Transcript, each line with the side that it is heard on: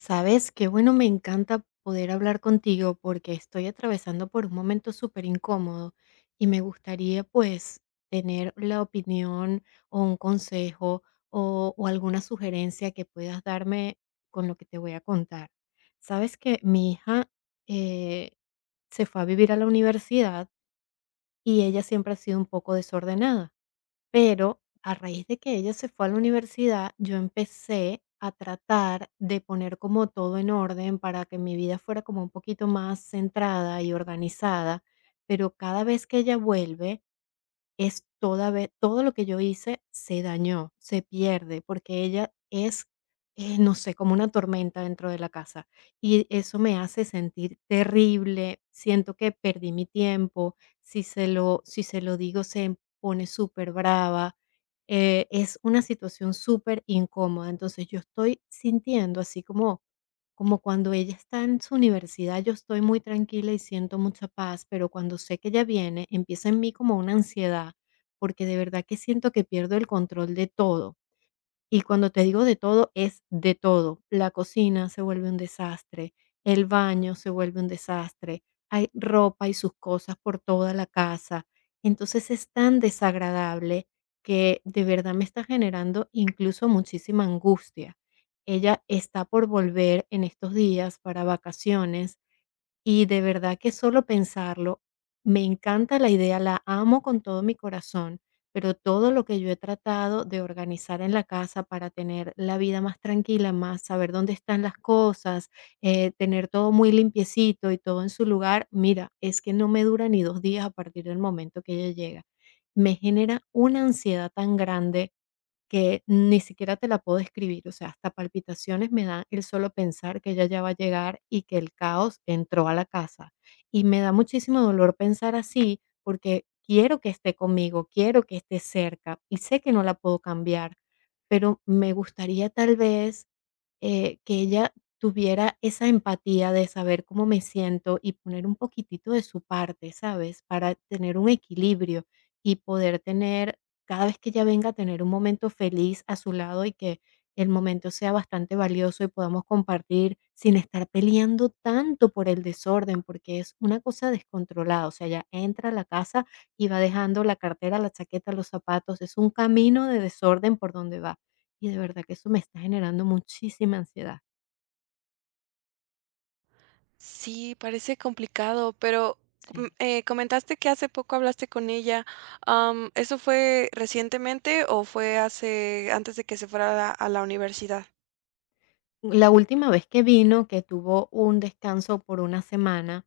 left: Sabes, qué bueno, me encanta poder hablar contigo porque estoy atravesando por un momento súper incómodo y me gustaría pues tener la opinión o un consejo o alguna sugerencia que puedas darme con lo que te voy a contar. Sabes que mi hija eh, se fue a vivir a la universidad y ella siempre ha sido un poco desordenada. Pero a raíz de que ella se fue a la universidad, yo empecé a tratar de poner como todo en orden para que mi vida fuera como un poquito más centrada y organizada, pero cada vez que ella vuelve, es toda vez todo lo que yo hice se dañó, se pierde, porque ella es, no sé, como una tormenta dentro de la casa. Y eso me hace sentir terrible, siento que perdí mi tiempo, si se lo digo se pone superbrava. Es una situación súper incómoda. Entonces yo estoy sintiendo así como cuando ella está en su universidad, yo estoy muy tranquila y siento mucha paz, pero cuando sé que ella viene, empieza en mí como una ansiedad, porque de verdad que siento que pierdo el control de todo. Y cuando te digo de todo, es de todo. La cocina se vuelve un desastre, el baño se vuelve un desastre, hay ropa y sus cosas por toda la casa. Entonces es tan desagradable que de verdad me está generando incluso muchísima angustia. Ella está por volver en estos días para vacaciones y de verdad que solo pensarlo, me encanta la idea, la amo con todo mi corazón, pero todo lo que yo he tratado de organizar en la casa para tener la vida más tranquila, más saber dónde están las cosas, tener todo muy limpiecito y todo en su lugar, mira, es que no me dura ni 2 días a partir del momento que ella llega. Me genera una ansiedad tan grande que ni siquiera te la puedo escribir, o sea, hasta palpitaciones me da el solo pensar que ella ya va a llegar y que el caos entró a la casa. Y me da muchísimo dolor pensar así porque quiero que esté conmigo, quiero que esté cerca y sé que no la puedo cambiar, pero me gustaría tal vez que ella tuviera esa empatía de saber cómo me siento y poner un poquitito de su parte, ¿sabes? Para tener un equilibrio y poder tener, cada vez que ella venga, tener un momento feliz a su lado y que el momento sea bastante valioso y podamos compartir sin estar peleando tanto por el desorden, porque es una cosa descontrolada. O sea, ella entra a la casa y va dejando la cartera, la chaqueta, los zapatos. Es un camino de desorden por donde va y de verdad que eso me está generando muchísima ansiedad.
right: Sí, parece complicado, pero
left: Sí.
right: comentaste que hace poco hablaste con ella. ¿Eso fue recientemente o fue hace antes de que se fuera a la universidad?
left: La última vez que vino, que tuvo un descanso por una semana,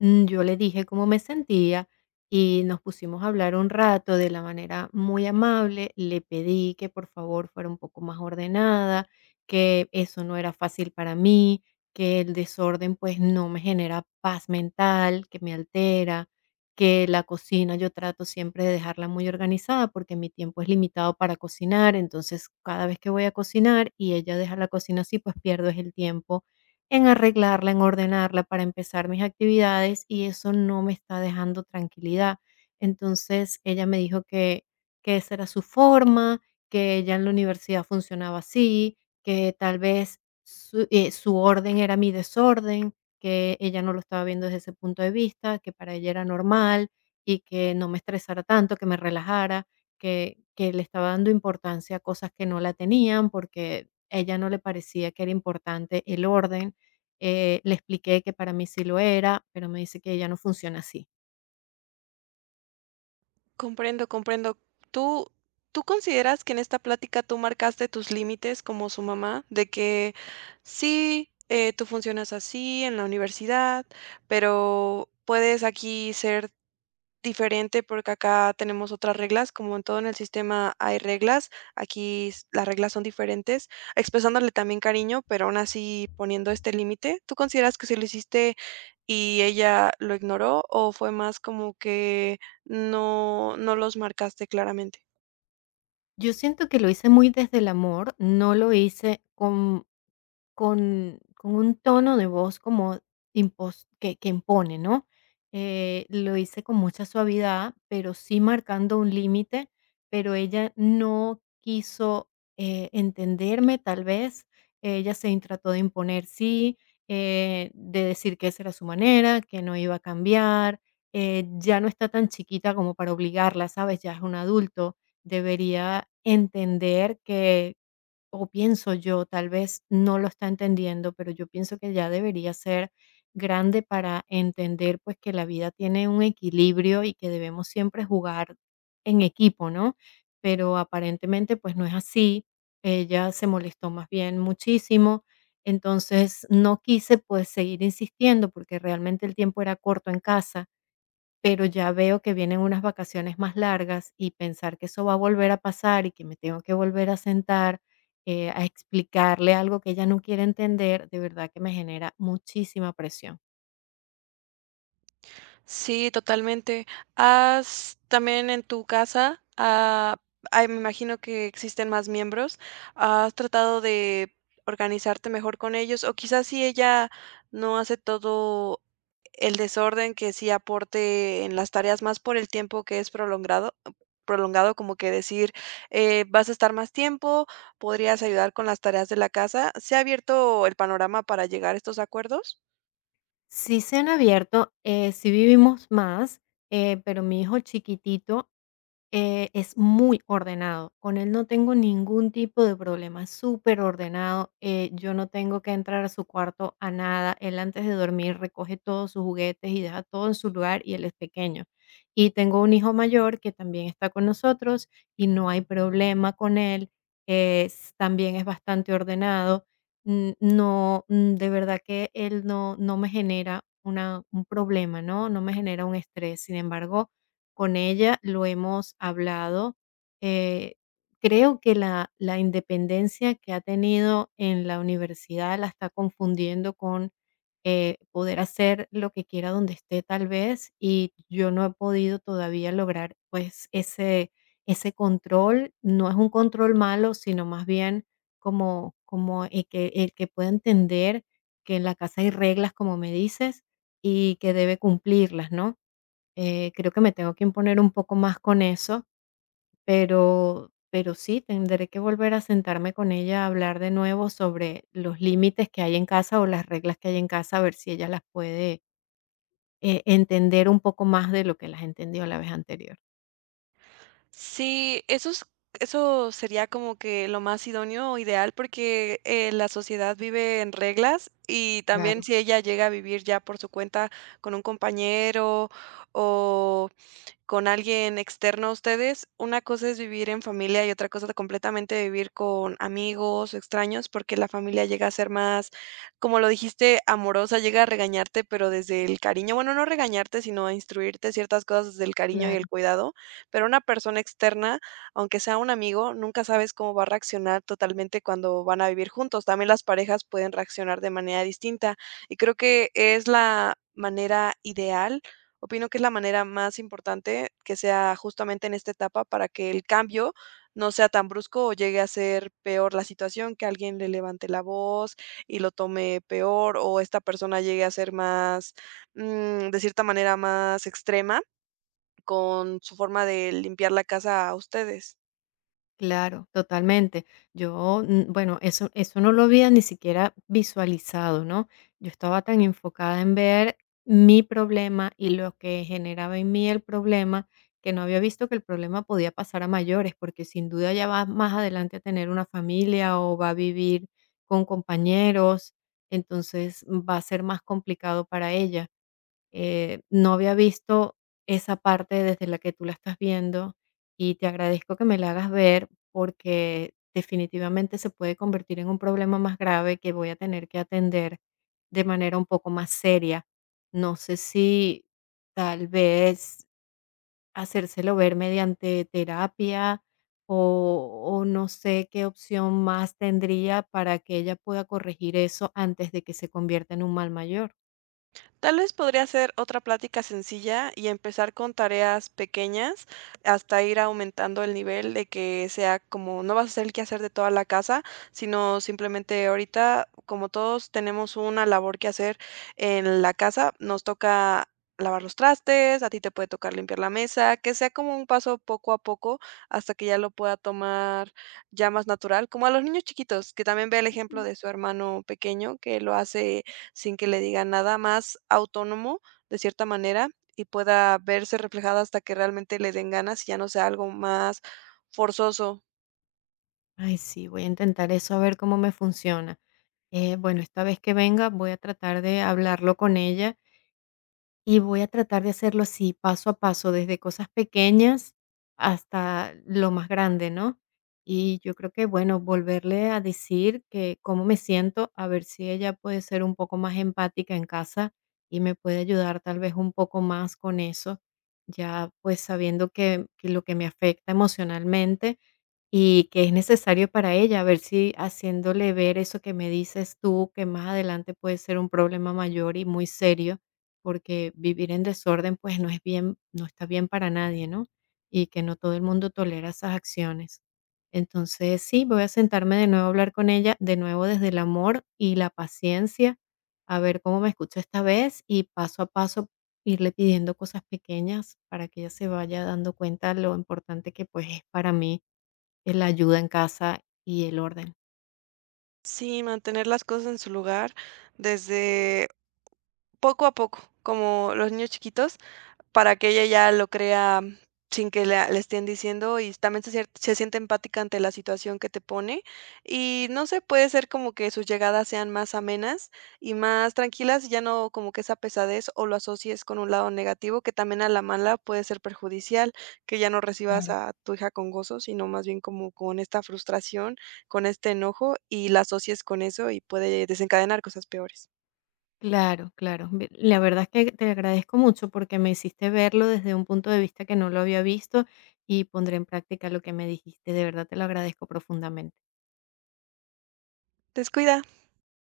left: Yo le dije cómo me sentía y nos pusimos a hablar un rato de la manera muy amable. Le pedí que por favor fuera un poco más ordenada, que eso no era fácil para mí, que el desorden pues no me genera paz mental, que me altera, que la cocina yo trato siempre de dejarla muy organizada porque mi tiempo es limitado para cocinar, entonces cada vez que voy a cocinar y ella deja la cocina así, pues pierdo es el tiempo en arreglarla, en ordenarla para empezar mis actividades y eso no me está dejando tranquilidad. Entonces ella me dijo que esa era su forma, que ella en la universidad funcionaba así, que tal vez su orden era mi desorden, que ella no lo estaba viendo desde ese punto de vista, que para ella era normal y que no me estresara tanto, que me relajara, que le estaba dando importancia a cosas que no la tenían porque a ella no le parecía que era importante el orden. Le expliqué que para mí sí lo era, pero me dice que ella no funciona así.
right: Comprendo, comprendo. ¿Tú, ¿Tú consideras que en esta plática tú marcaste tus límites como su mamá? De que sí, tú funcionas así en la universidad, pero puedes aquí ser diferente, porque acá tenemos otras reglas, como en todo en el sistema hay reglas, aquí las reglas son diferentes, expresándole también cariño, pero aún así poniendo este límite. ¿Tú consideras que si lo hiciste y ella lo ignoró, o fue más como que no los marcaste claramente?
left: Yo siento que lo hice muy desde el amor, no lo hice con un tono de voz como impos que impone, ¿no? Lo hice con mucha suavidad, pero sí marcando un límite, pero ella no quiso, entenderme, tal vez. Ella se trató de imponer, sí, de decir que esa era su manera, que no iba a cambiar. Ya no está tan chiquita como para obligarla, ¿sabes? Ya es un adulto. Debería entender que, o pienso yo, tal vez no lo está entendiendo, pero yo pienso que ya debería ser grande para entender pues que la vida tiene un equilibrio y que debemos siempre jugar en equipo, ¿no? Pero aparentemente pues no es así. Ella se molestó más bien muchísimo. Entonces no quise pues seguir insistiendo porque realmente el tiempo era corto en casa. Pero ya veo que vienen unas vacaciones más largas y pensar que eso va a volver a pasar y que me tengo que volver a sentar, a explicarle algo que ella no quiere entender, de verdad que me genera muchísima presión.
right: Sí, totalmente. ¿Has también en tu casa, ay, me imagino que existen más miembros, has tratado de organizarte mejor con ellos? O quizás, si ella no hace todo el desorden, que sí aporte en las tareas, más por el tiempo que es prolongado, como que decir, vas a estar más tiempo, podrías ayudar con las tareas de la casa. ¿Se ha abierto el panorama para llegar a estos acuerdos?
left: Sí se han abierto, sí vivimos más, pero mi hijo chiquitito. Es muy ordenado. Con él no tengo ningún tipo de problema, es súper ordenado. Yo no tengo que entrar a su cuarto a nada. Él antes de dormir recoge todos sus juguetes y deja todo en su lugar, y él es pequeño. Y tengo un hijo mayor que también está con nosotros y no hay problema con él, es también es bastante ordenado. N no, mm, De verdad que él no me genera una un problema, ¿no? No me genera un estrés. Sin embargo, con ella, lo hemos hablado. eh, Creo que la independencia que ha tenido en la universidad la está confundiendo con, poder hacer lo que quiera donde esté tal vez y yo no he podido todavía lograr pues ese, control. No es un control malo, sino más bien como el que pueda entender que en la casa hay reglas, como me dices, y que debe cumplirlas, ¿no? Creo que me tengo que imponer un poco más con eso, pero sí, tendré que volver a sentarme con ella a hablar de nuevo sobre los límites que hay en casa o las reglas que hay en casa, a ver si ella las puede, entender un poco más de lo que las entendió la vez anterior.
right: Sí, eso sería como que lo más idóneo o ideal, porque, la sociedad vive en reglas, y también
left: Claro,
right: si ella llega a vivir ya por su cuenta con un compañero o con alguien externo a ustedes. Una cosa es vivir en familia y otra cosa completamente vivir con amigos o extraños, porque la familia llega a ser más, como lo dijiste, amorosa, llega a regañarte, pero desde el cariño. Bueno, no regañarte, sino a instruirte ciertas cosas desde el cariño y el
left: claro.
right: cuidado, pero una persona externa, aunque sea un amigo, nunca sabes cómo va a reaccionar totalmente cuando van a vivir juntos. También las parejas pueden reaccionar de manera distinta, y creo que es la manera ideal. Opino que es la manera más importante, que sea justamente en esta etapa, para que el cambio no sea tan brusco o llegue a ser peor la situación, que alguien le levante la voz y lo tome peor, o esta persona llegue a ser más, de cierta manera, más extrema con su forma de limpiar la casa a ustedes.
left: Claro, totalmente. Yo, bueno, eso no lo había ni siquiera visualizado, ¿no? Yo estaba tan enfocada en ver mi problema y lo que generaba en mí el problema, que no había visto que el problema podía pasar a mayores, porque sin duda ya va más adelante a tener una familia o va a vivir con compañeros, entonces va a ser más complicado para ella. No había visto esa parte desde la que tú la estás viendo y te agradezco que me la hagas ver porque definitivamente se puede convertir en un problema más grave que voy a tener que atender de manera un poco más seria. No sé si tal vez hacérselo ver mediante terapia o no sé qué opción más tendría para que ella pueda corregir eso antes de que se convierta en un mal mayor.
right: Tal vez podría ser otra plática sencilla y empezar con tareas pequeñas, hasta ir aumentando el nivel, de que sea como no vas a ser el quehacer de toda la casa, sino simplemente ahorita, como todos tenemos una labor que hacer en la casa, nos toca lavar los trastes, a ti te puede tocar limpiar la mesa, que sea como un paso poco a poco, hasta que ya lo pueda tomar ya más natural, como a los niños chiquitos, que también ve el ejemplo de su hermano pequeño, que lo hace sin que le diga nada, más autónomo de cierta manera, y pueda verse reflejada hasta que realmente le den ganas y ya no sea algo más forzoso.
left: Ay, sí, voy a intentar eso a ver cómo me funciona. Bueno, esta vez que venga voy a tratar de hablarlo con ella y voy a tratar de hacerlo así, paso a paso, desde cosas pequeñas hasta lo más grande, ¿no? Y yo creo que, bueno, volverle a decir que cómo me siento, a ver si ella puede ser un poco más empática en casa y me puede ayudar tal vez un poco más con eso, ya pues sabiendo que lo que me afecta emocionalmente y que es necesario para ella, a ver si haciéndole ver eso que me dices tú, que más adelante puede ser un problema mayor y muy serio porque vivir en desorden, pues no es bien, no está bien para nadie, ¿no? Y que no todo el mundo tolera esas acciones. Entonces, sí, voy a sentarme de nuevo a hablar con ella, de nuevo desde el amor y la paciencia, a ver cómo me escucha esta vez y paso a paso irle pidiendo cosas pequeñas para que ella se vaya dando cuenta lo importante que pues es para mí la ayuda en casa y el orden.
right: Sí, mantener las cosas en su lugar desde poco a poco, como los niños chiquitos. Para que ella ya lo crea sin que la le estén diciendo, y también se sier se siente empática ante la situación que te pone. Y no sé, puede ser como que sus llegadas sean más amenas y más tranquilas, y ya no como que esa pesadez, o lo asocies con un lado negativo, que también a la mala puede ser perjudicial, que ya no recibas a tu hija con gozo, sino más bien como con esta frustración, con este enojo, y la asocies con eso, y puede desencadenar cosas peores.
left: Claro, claro. La verdad es que te agradezco mucho porque me hiciste verlo desde un punto de vista que no lo había visto y pondré en práctica lo que me dijiste. De verdad te lo agradezco profundamente.
right: Descuida.